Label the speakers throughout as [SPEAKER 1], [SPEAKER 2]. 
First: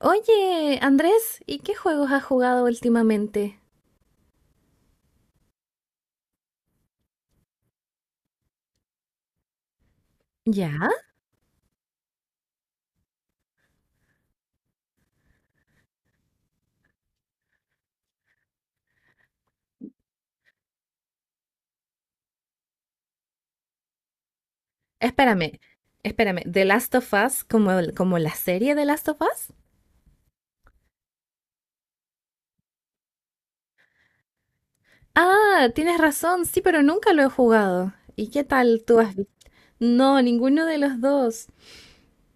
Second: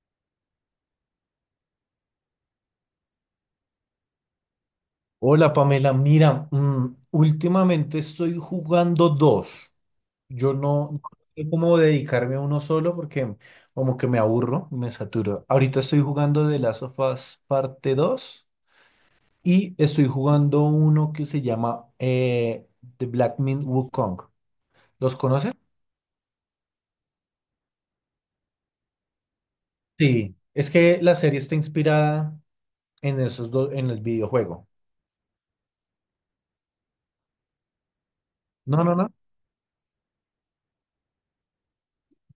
[SPEAKER 1] Oye, Andrés, ¿y qué juegos has jugado últimamente?
[SPEAKER 2] Hola Pamela, mira, últimamente estoy jugando dos. Yo
[SPEAKER 1] ¿Ya?
[SPEAKER 2] no, no sé cómo dedicarme a uno solo porque como que me aburro, me saturo. Ahorita estoy jugando The Last of Us parte 2 y estoy jugando uno que se llama The Black Myth Wukong. ¿Los conoces?
[SPEAKER 1] Espérame, espérame. ¿The Last of Us como, como la serie The Last of Us?
[SPEAKER 2] Sí, es que la serie está inspirada en esos dos, en el videojuego.
[SPEAKER 1] Ah, tienes razón, sí, pero nunca lo he jugado. ¿Y qué tal
[SPEAKER 2] No, no,
[SPEAKER 1] tú
[SPEAKER 2] no.
[SPEAKER 1] has visto? No, ninguno de los dos.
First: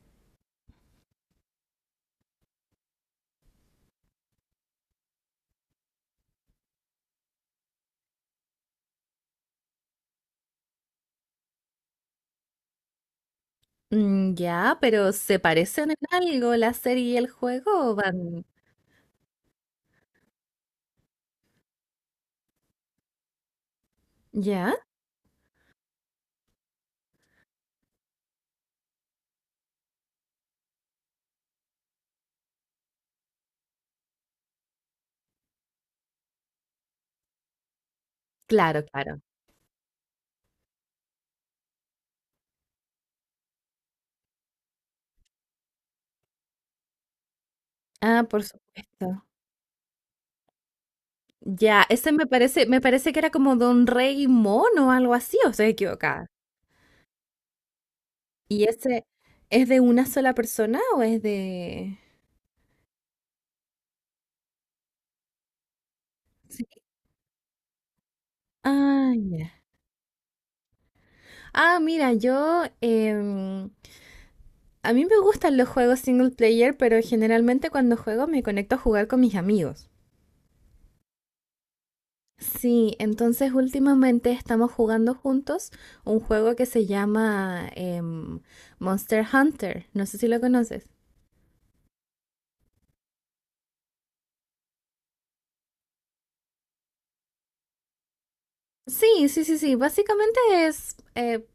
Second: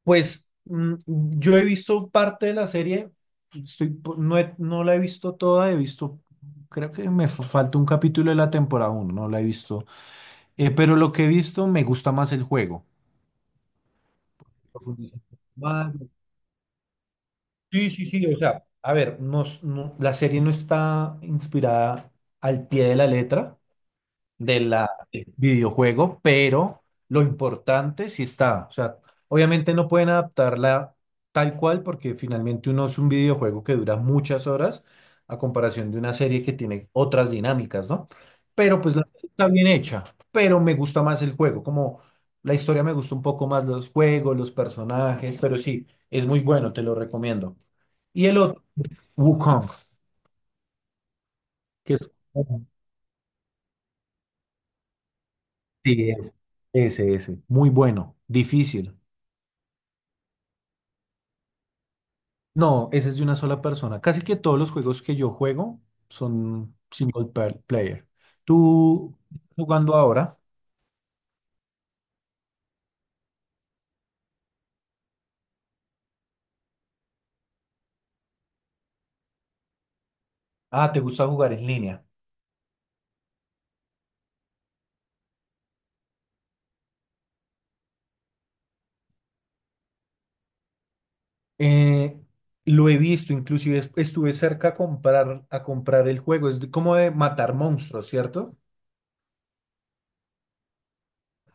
[SPEAKER 2] Pues yo he visto parte de la serie, estoy, po- no, he- no la he visto toda, creo que falta un capítulo de la temporada uno, no la he visto. Pero lo que he visto me gusta más el juego.
[SPEAKER 1] Mm, ya, pero ¿se parecen
[SPEAKER 2] Más-
[SPEAKER 1] en algo la serie y el juego?
[SPEAKER 2] Sí, sí, sí, o sea, a ver, la serie no está inspirada al pie de la letra, de
[SPEAKER 1] ¿Ya?
[SPEAKER 2] la del videojuego, pero lo importante sí está. O sea, obviamente no pueden adaptarla tal cual porque finalmente uno es un videojuego que dura muchas horas a comparación de una serie que tiene otras dinámicas, ¿no?
[SPEAKER 1] Claro,
[SPEAKER 2] Pero pues la
[SPEAKER 1] claro.
[SPEAKER 2] serie está bien hecha, pero me gusta más el juego, como la historia me gusta un poco más, los juegos, los personajes, pero sí, es muy bueno, te lo recomiendo.
[SPEAKER 1] Ah,
[SPEAKER 2] Y el
[SPEAKER 1] por
[SPEAKER 2] otro,
[SPEAKER 1] supuesto.
[SPEAKER 2] Wukong,
[SPEAKER 1] Ya,
[SPEAKER 2] que
[SPEAKER 1] ese
[SPEAKER 2] es...
[SPEAKER 1] me parece que era como de un rey mono o algo así, o estoy
[SPEAKER 2] Sí,
[SPEAKER 1] equivocada.
[SPEAKER 2] es ese, ese, muy bueno,
[SPEAKER 1] ¿Y
[SPEAKER 2] difícil.
[SPEAKER 1] ese es de una sola persona o es de...?
[SPEAKER 2] No, ese es de una sola persona. Casi que todos los juegos que yo juego
[SPEAKER 1] Sí.
[SPEAKER 2] son player.
[SPEAKER 1] Ah,
[SPEAKER 2] Tú
[SPEAKER 1] ya.
[SPEAKER 2] jugando ahora,
[SPEAKER 1] Ah, mira, a mí me gustan los juegos single player, pero generalmente cuando juego me conecto a jugar con mis amigos.
[SPEAKER 2] ah, te gusta jugar en línea.
[SPEAKER 1] Sí, entonces últimamente estamos jugando juntos un juego que se llama Monster Hunter. No sé si lo conoces.
[SPEAKER 2] Eh, lo he visto, inclusive estuve cerca a comprar el juego. Como de matar monstruos, ¿cierto?
[SPEAKER 1] Sí, sí, sí, sí. Básicamente es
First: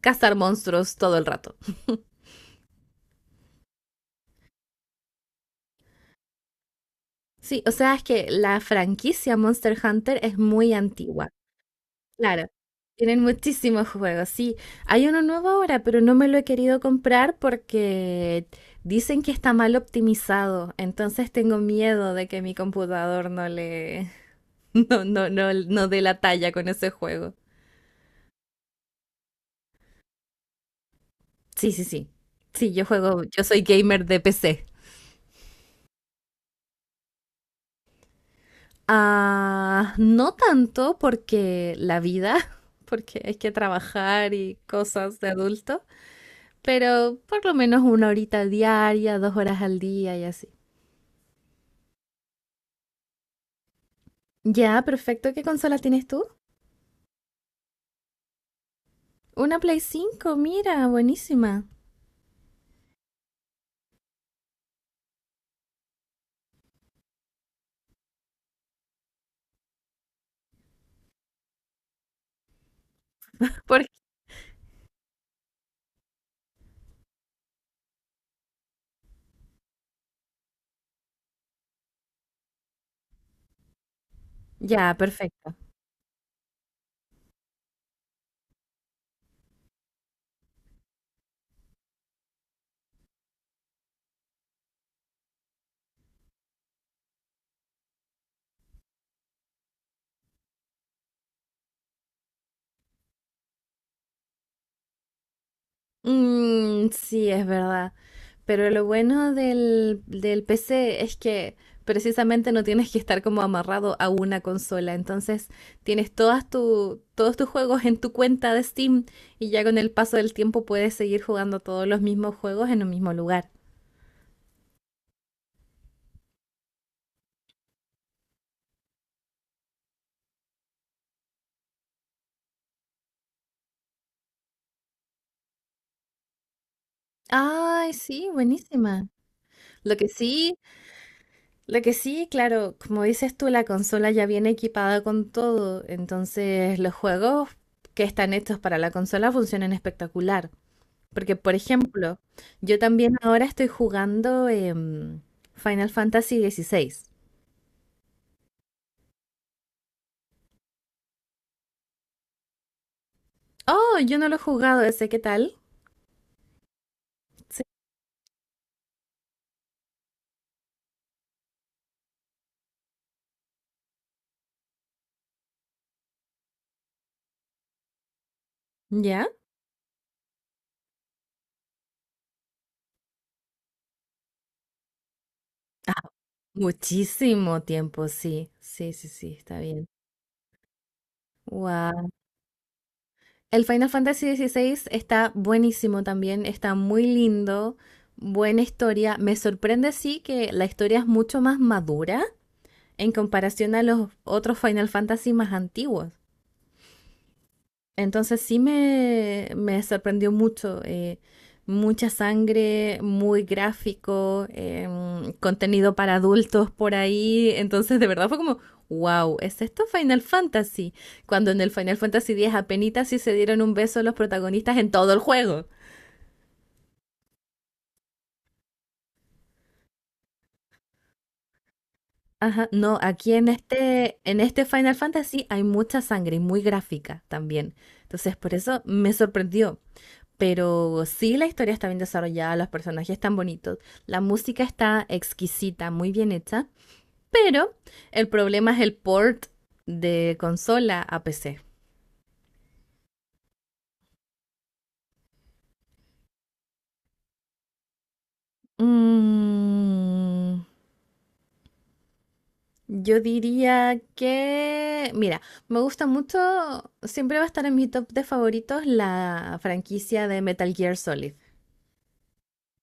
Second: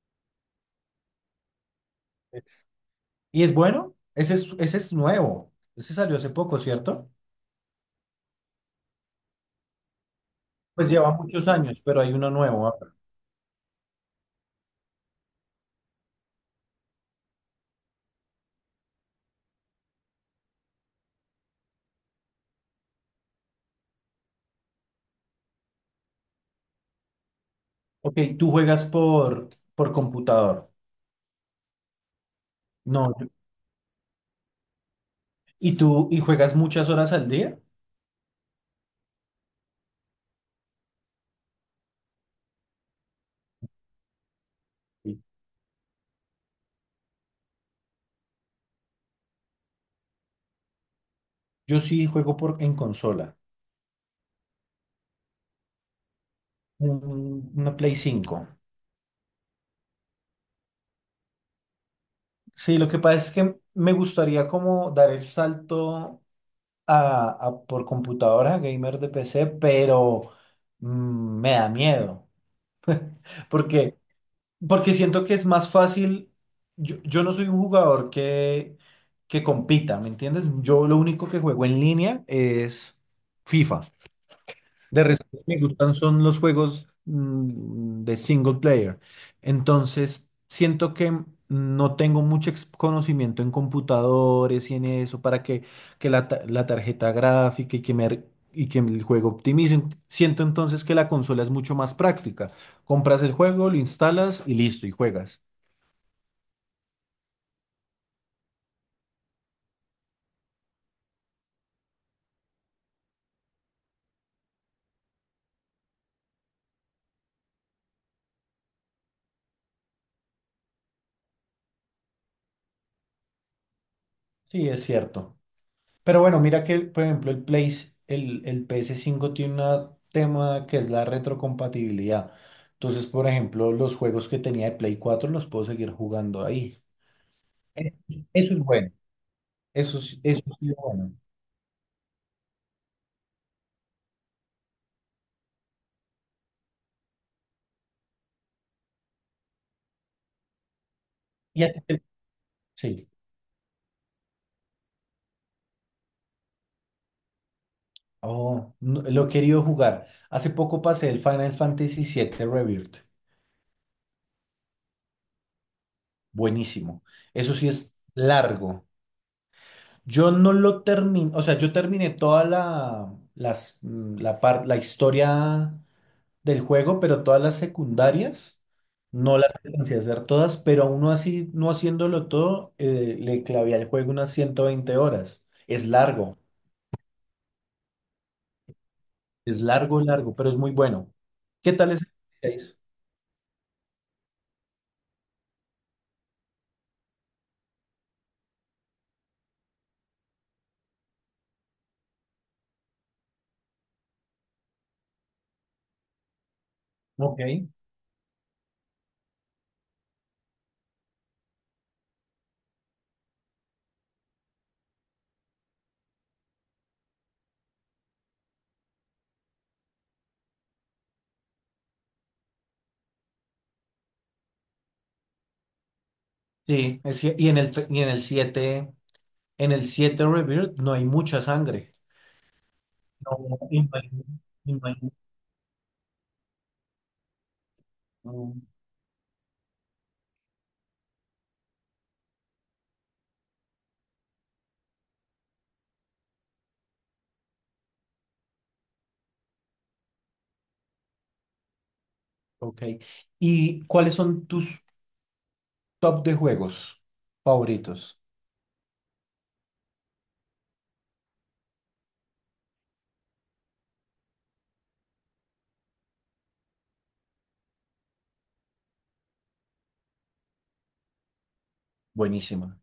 [SPEAKER 1] cazar monstruos todo el rato.
[SPEAKER 2] Es- Y es bueno, ese es nuevo. Ese salió hace poco, ¿cierto?
[SPEAKER 1] Sí, o sea, es que la franquicia Monster Hunter es muy
[SPEAKER 2] Pues lleva
[SPEAKER 1] antigua.
[SPEAKER 2] muchos años, pero hay uno
[SPEAKER 1] Claro,
[SPEAKER 2] nuevo ahora.
[SPEAKER 1] tienen muchísimos juegos. Sí, hay uno nuevo ahora, pero no me lo he querido comprar porque dicen que está mal optimizado. Entonces tengo miedo de que mi computador no le, no, no, no, no dé la talla con ese juego.
[SPEAKER 2] Ok, por computador.
[SPEAKER 1] Sí, sí, sí. Sí, yo
[SPEAKER 2] No,
[SPEAKER 1] juego, yo soy gamer de PC.
[SPEAKER 2] y tú juegas muchas horas al día.
[SPEAKER 1] Ah, no tanto porque la vida, porque hay que trabajar y cosas de adulto. Pero por lo menos una horita diaria, dos horas al día y así.
[SPEAKER 2] Yo sí juego por, en consola,
[SPEAKER 1] Ya, perfecto. ¿Qué consola tienes tú?
[SPEAKER 2] una Play 5.
[SPEAKER 1] Una Play 5, mira, buenísima.
[SPEAKER 2] Sí, lo que pasa es que me gustaría como dar el salto a por computadora, gamer de PC, pero me da miedo.
[SPEAKER 1] Por-
[SPEAKER 2] Porque, Porque siento que es más fácil. Yo no soy un jugador que compita, ¿me entiendes? Yo lo único que juego en línea es FIFA.
[SPEAKER 1] Ya,
[SPEAKER 2] De resto, lo que
[SPEAKER 1] perfecto.
[SPEAKER 2] me gustan son los juegos de single player. Entonces, siento que no tengo mucho conocimiento en computadores y en eso para que la tarjeta gráfica y que el juego optimicen. Siento entonces que la consola es mucho más práctica. Compras el juego, lo instalas y listo, y juegas.
[SPEAKER 1] Mm, sí, es verdad. Pero lo bueno del, del PC es que precisamente no tienes que estar como amarrado a una consola. Entonces tienes todas tu, todos tus juegos en tu cuenta de Steam y ya con el paso del tiempo puedes seguir jugando todos los mismos juegos en un mismo lugar.
[SPEAKER 2] Sí, es cierto. Pero bueno, mira que, por ejemplo, el ps cinco tiene un tema que es la retrocompatibilidad. Entonces, por ejemplo, los juegos que tenía de Play 4 los puedo seguir jugando ahí.
[SPEAKER 1] Ay,
[SPEAKER 2] Eh,
[SPEAKER 1] sí,
[SPEAKER 2] Eso es bueno.
[SPEAKER 1] buenísima. Lo que
[SPEAKER 2] Eso
[SPEAKER 1] sí,
[SPEAKER 2] sí es bueno.
[SPEAKER 1] lo que sí, claro, como dices tú, la consola ya viene equipada con todo, entonces los juegos que están hechos para la consola funcionan espectacular. Porque, por
[SPEAKER 2] Y a ti te-
[SPEAKER 1] ejemplo, yo
[SPEAKER 2] sí.
[SPEAKER 1] también ahora estoy jugando Final Fantasy dieciséis.
[SPEAKER 2] Oh, lo he querido jugar. Hace poco pasé el Final Fantasy siete Rebirth.
[SPEAKER 1] Oh, yo no lo he jugado ese, ¿qué tal?
[SPEAKER 2] Buenísimo. Eso
[SPEAKER 1] Sí.
[SPEAKER 2] sí es largo. Yo no lo terminé, o sea, yo terminé toda la, las, mm, la, par- la historia del juego, pero todas las secundarias
[SPEAKER 1] ¿Ya?
[SPEAKER 2] no las alcancé a hacer todas, pero aún no así, no haciéndolo todo, le clavé al juego unas 120 horas.
[SPEAKER 1] Muchísimo tiempo, sí. Sí, sí, sí, está
[SPEAKER 2] Es
[SPEAKER 1] bien.
[SPEAKER 2] largo, largo, pero es muy bueno. ¿Qué tal es el
[SPEAKER 1] Wow.
[SPEAKER 2] 6?
[SPEAKER 1] El Final Fantasy XVI está buenísimo también, está muy lindo, buena historia. Me sorprende sí que la historia es mucho más madura en comparación a los otros Final Fantasy más antiguos.
[SPEAKER 2] Ok.
[SPEAKER 1] Entonces sí me sorprendió mucho. Mucha sangre, muy gráfico, contenido para adultos por ahí. Entonces de verdad fue como, wow, ¿es esto Final Fantasy? Cuando en el Final Fantasy X apenitas sí se dieron un beso los protagonistas en todo el juego.
[SPEAKER 2] Sí, es que- y en el, fe- y en el siete, Rebirth no hay mucha sangre.
[SPEAKER 1] Ajá, no, aquí
[SPEAKER 2] No, y no hay-
[SPEAKER 1] en este
[SPEAKER 2] y no
[SPEAKER 1] Final
[SPEAKER 2] hay-
[SPEAKER 1] Fantasy hay mucha sangre y muy gráfica también. Entonces, por
[SPEAKER 2] no,
[SPEAKER 1] eso me sorprendió. Pero sí, la historia está bien desarrollada, los personajes están bonitos, la música está exquisita, muy bien hecha, pero el problema es el port de consola a PC.
[SPEAKER 2] ok. ¿Y cuáles son tus top de juegos favoritos?
[SPEAKER 1] Mm, yo diría que, mira, me gusta mucho, siempre va a estar en mi top de favoritos la franquicia de Metal Gear Solid.
[SPEAKER 2] Buenísima.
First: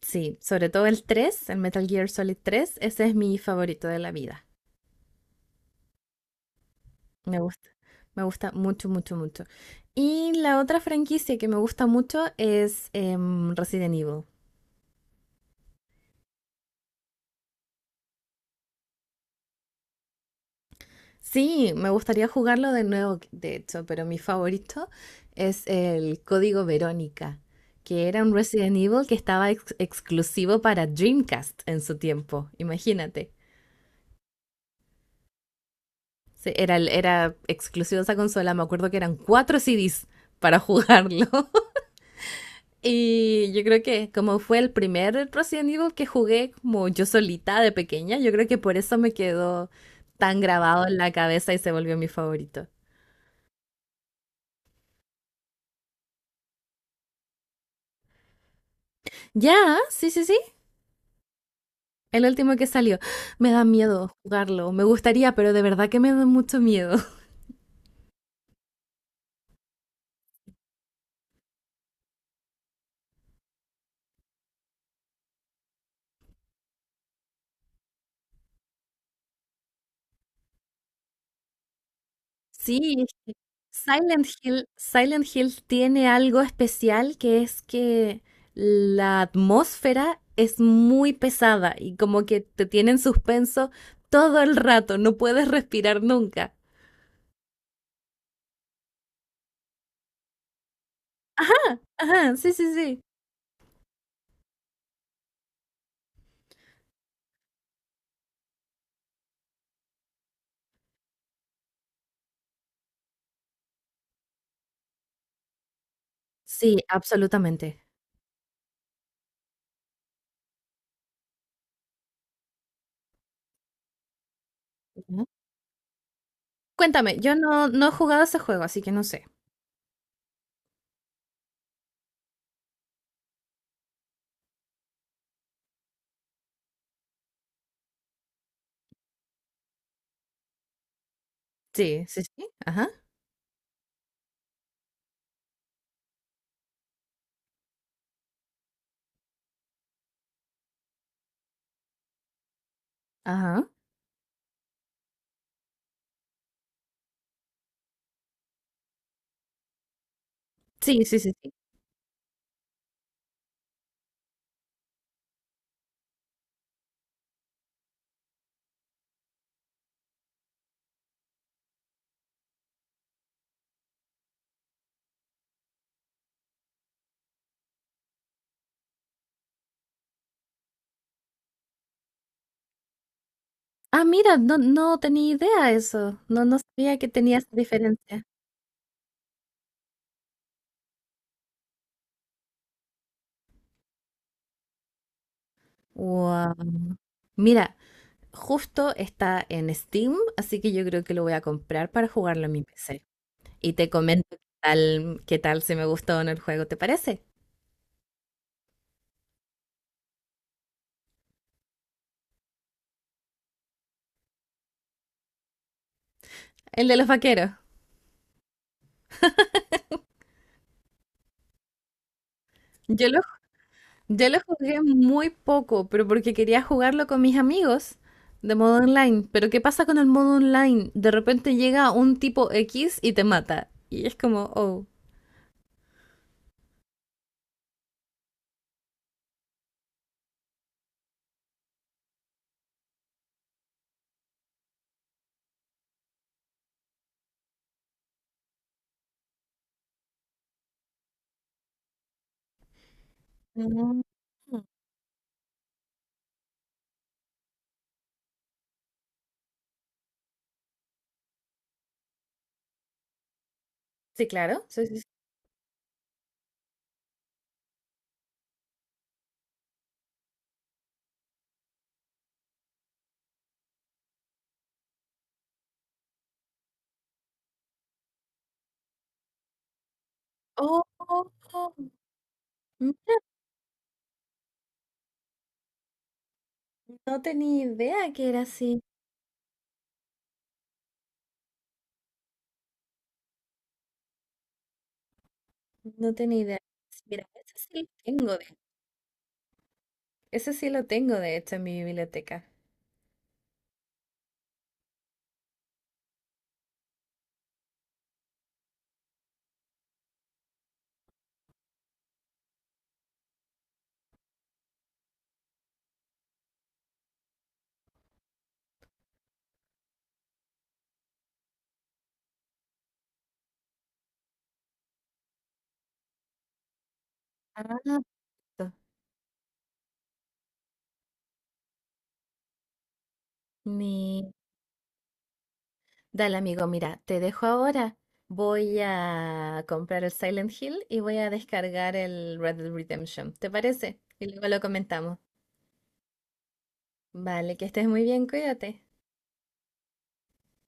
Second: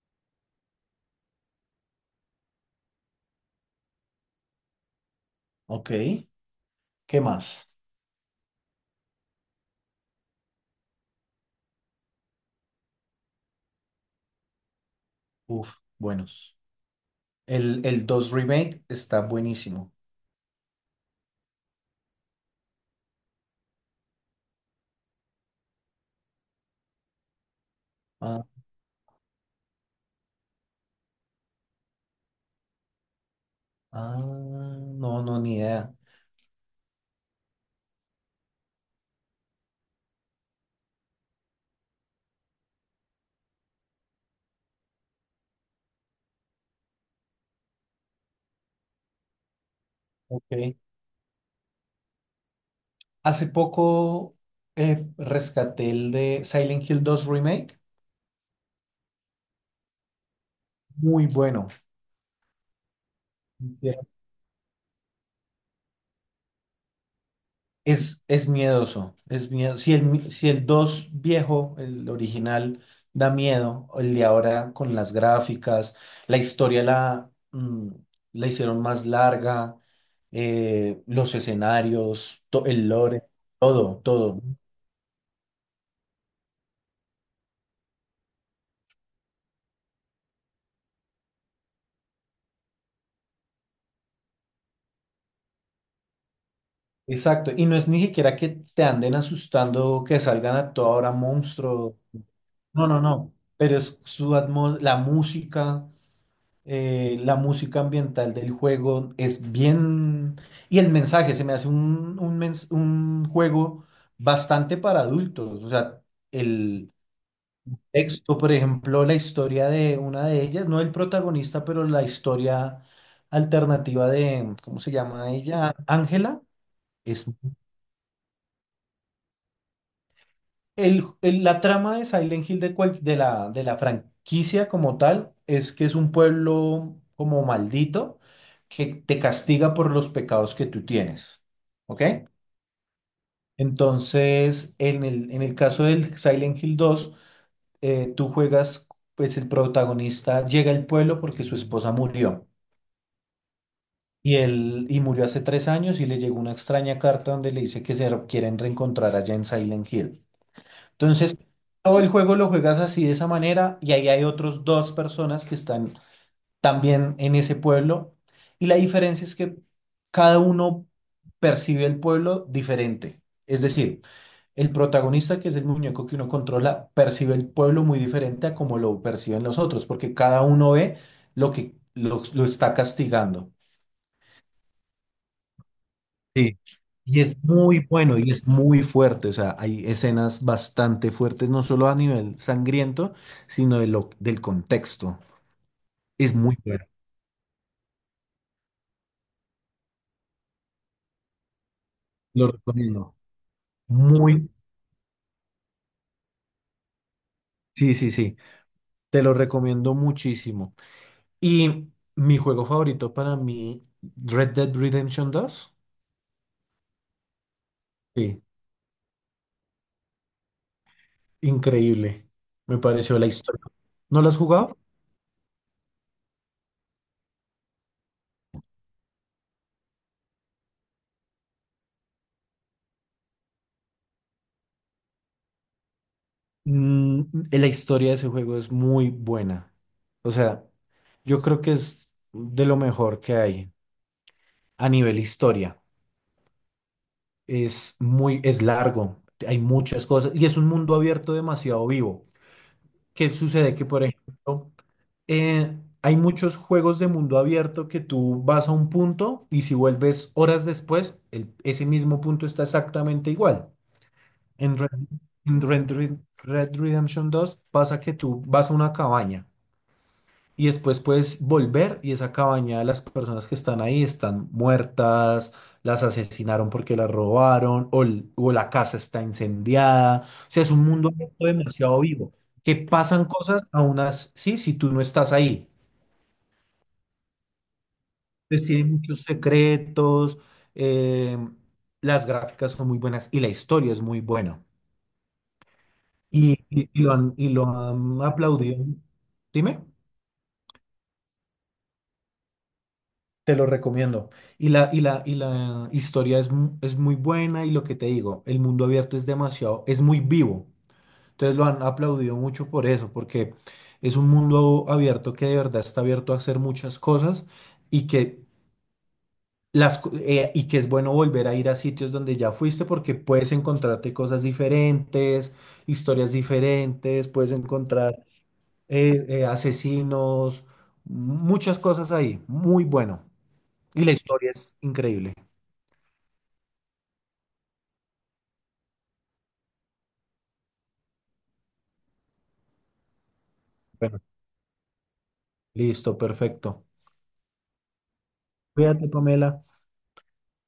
[SPEAKER 1] Sí, sobre todo el 3, el Metal Gear Solid tres, ese es mi favorito de la vida.
[SPEAKER 2] Ok. ¿Qué
[SPEAKER 1] Me
[SPEAKER 2] más?
[SPEAKER 1] gusta, me gusta mucho, mucho, mucho. Y la otra franquicia que me gusta mucho es Resident Evil.
[SPEAKER 2] Uf, buenos. El 2 Remake está buenísimo.
[SPEAKER 1] Sí, me gustaría jugarlo de nuevo, de hecho, pero mi favorito es el Código Verónica, que era un
[SPEAKER 2] Ah,
[SPEAKER 1] Resident Evil que estaba exclusivo para Dreamcast en su tiempo, imagínate.
[SPEAKER 2] ah, no, no, ni idea.
[SPEAKER 1] Sí, era, era exclusivo de esa consola, me acuerdo que eran cuatro CDs para jugarlo. Y yo creo que como fue el primer Resident Evil que jugué como yo solita de pequeña, yo creo que por eso me quedó tan
[SPEAKER 2] Ok.
[SPEAKER 1] grabado en la cabeza y se volvió mi favorito.
[SPEAKER 2] Hace poco rescaté el de Silent Hill dos Remake.
[SPEAKER 1] Ya, sí, sí, sí,
[SPEAKER 2] Muy bueno.
[SPEAKER 1] el último que salió. Me da miedo jugarlo, me gustaría, pero de verdad que me da mucho miedo.
[SPEAKER 2] Es miedoso, es miedo. Si el 2 viejo, el original, da miedo, el de ahora con las gráficas, la historia la, mm, la hicieron más larga, los escenarios, el
[SPEAKER 1] Sí, es
[SPEAKER 2] lore,
[SPEAKER 1] que
[SPEAKER 2] todo,
[SPEAKER 1] Silent
[SPEAKER 2] todo.
[SPEAKER 1] Hill, Silent Hill tiene algo especial que es que la atmósfera es muy pesada y como que te tiene en suspenso todo el rato, no puedes respirar nunca.
[SPEAKER 2] Exacto. Y no es ni siquiera que te anden asustando, que salgan a toda hora monstruos.
[SPEAKER 1] Ajá, sí, sí,
[SPEAKER 2] No, no,
[SPEAKER 1] sí.
[SPEAKER 2] no. Pero es la música. La música ambiental del juego es bien... Y el mensaje, se me hace un juego bastante para adultos. O sea,
[SPEAKER 1] Sí,
[SPEAKER 2] el
[SPEAKER 1] absolutamente.
[SPEAKER 2] texto, por ejemplo, la historia de una de ellas, no el protagonista, pero la historia alternativa de, ¿cómo se
[SPEAKER 1] Ujú.
[SPEAKER 2] llama ella? Ángela,
[SPEAKER 1] Cuéntame,
[SPEAKER 2] es
[SPEAKER 1] yo no, no he jugado ese juego, así que no sé.
[SPEAKER 2] La trama de Silent Hill de, de la franquicia como tal es que es un pueblo como maldito que te castiga por los pecados que tú tienes. ¿Ok?
[SPEAKER 1] Sí, sí, sí. Ajá,
[SPEAKER 2] Entonces, en el caso del Silent Hill dos, tú juegas, pues el protagonista llega al pueblo porque su esposa murió.
[SPEAKER 1] ajá.
[SPEAKER 2] Y murió hace 3 años y le llegó una extraña carta donde le dice que se quieren reencontrar allá en Silent Hill.
[SPEAKER 1] Sí, sí, sí,
[SPEAKER 2] Entonces,
[SPEAKER 1] sí.
[SPEAKER 2] todo el juego lo juegas así de esa manera y ahí hay otros dos personas que están también en ese pueblo y la diferencia es que cada uno percibe el pueblo diferente. Es decir, el protagonista, que es el muñeco que uno controla, percibe el pueblo muy diferente a como lo perciben los otros, porque cada uno ve lo que lo está castigando.
[SPEAKER 1] Ah, mira, no, no tenía idea eso. No, no
[SPEAKER 2] Sí,
[SPEAKER 1] sabía que
[SPEAKER 2] y
[SPEAKER 1] tenía
[SPEAKER 2] es
[SPEAKER 1] esa
[SPEAKER 2] muy bueno
[SPEAKER 1] diferencia.
[SPEAKER 2] y es muy fuerte, o sea, hay escenas bastante fuertes, no solo a nivel sangriento, sino del contexto. Es
[SPEAKER 1] Wow.
[SPEAKER 2] muy bueno,
[SPEAKER 1] Mira, justo está en Steam, así que yo creo que lo voy a comprar para jugarlo
[SPEAKER 2] lo
[SPEAKER 1] en mi PC.
[SPEAKER 2] recomiendo.
[SPEAKER 1] Y te comento
[SPEAKER 2] Muy,
[SPEAKER 1] qué tal si me gustó o no el juego, ¿te parece?
[SPEAKER 2] sí, sí, sí, te lo recomiendo muchísimo. Y mi juego favorito para mí, Red Dead Redemption dos.
[SPEAKER 1] El de los vaqueros.
[SPEAKER 2] Sí, increíble, me
[SPEAKER 1] Yo
[SPEAKER 2] pareció
[SPEAKER 1] lo,
[SPEAKER 2] la historia. ¿No lo
[SPEAKER 1] yo
[SPEAKER 2] has
[SPEAKER 1] lo
[SPEAKER 2] jugado?
[SPEAKER 1] jugué muy poco, pero porque quería jugarlo con mis amigos de modo online. Pero ¿qué pasa con el modo online? De repente llega un tipo X y te mata. Y es como, oh.
[SPEAKER 2] Mm, la historia de ese juego es muy buena. O sea, yo creo que es de lo mejor que hay a nivel historia. Es muy, es largo, hay muchas cosas y es un mundo abierto demasiado vivo. ¿Qué sucede? Que, por
[SPEAKER 1] Mm,
[SPEAKER 2] ejemplo, eh, hay muchos juegos de mundo abierto que tú vas a un punto y si vuelves horas después, ese mismo punto está exactamente igual.
[SPEAKER 1] sí, claro.
[SPEAKER 2] En
[SPEAKER 1] Sí,
[SPEAKER 2] Red,
[SPEAKER 1] sí, sí.
[SPEAKER 2] en Red Redemption 2 pasa que tú vas a una cabaña. Y después puedes volver y esa cabaña, de las personas que están ahí, están muertas, las asesinaron porque las robaron o, la casa está incendiada. O sea, es
[SPEAKER 1] Oh,
[SPEAKER 2] un mundo
[SPEAKER 1] oh, oh,
[SPEAKER 2] demasiado vivo, que
[SPEAKER 1] mira,
[SPEAKER 2] pasan cosas sí, si tú no estás ahí.
[SPEAKER 1] no tenía idea que era
[SPEAKER 2] Pues
[SPEAKER 1] así.
[SPEAKER 2] tiene muchos secretos, eh, las gráficas son muy buenas y la historia es muy buena.
[SPEAKER 1] No tenía
[SPEAKER 2] Y,
[SPEAKER 1] idea.
[SPEAKER 2] lo
[SPEAKER 1] Mira,
[SPEAKER 2] han, y
[SPEAKER 1] ese
[SPEAKER 2] lo
[SPEAKER 1] sí lo
[SPEAKER 2] han
[SPEAKER 1] tengo, de,
[SPEAKER 2] aplaudido. Dime.
[SPEAKER 1] ese sí lo tengo, de hecho, en mi biblioteca.
[SPEAKER 2] Te lo recomiendo. Y la historia es, es muy buena y lo que te digo, el mundo abierto es demasiado, es muy vivo. Entonces lo han aplaudido mucho por eso, porque es un mundo abierto que de verdad está abierto a hacer muchas cosas y que, y que es bueno volver a ir a sitios donde ya fuiste porque puedes encontrarte cosas diferentes, historias diferentes, puedes
[SPEAKER 1] Ah,
[SPEAKER 2] encontrar
[SPEAKER 1] to-
[SPEAKER 2] asesinos, muchas cosas ahí. Muy bueno. Y la
[SPEAKER 1] mi...
[SPEAKER 2] historia es increíble.
[SPEAKER 1] Dale, amigo, mira, te dejo ahora. Voy a comprar el Silent Hill y voy a descargar el Red Dead Redemption. ¿Te parece?
[SPEAKER 2] Bueno,
[SPEAKER 1] Y luego lo comentamos.
[SPEAKER 2] listo, perfecto.
[SPEAKER 1] Vale, que estés muy bien, cuídate.
[SPEAKER 2] Cuídate, Pamela.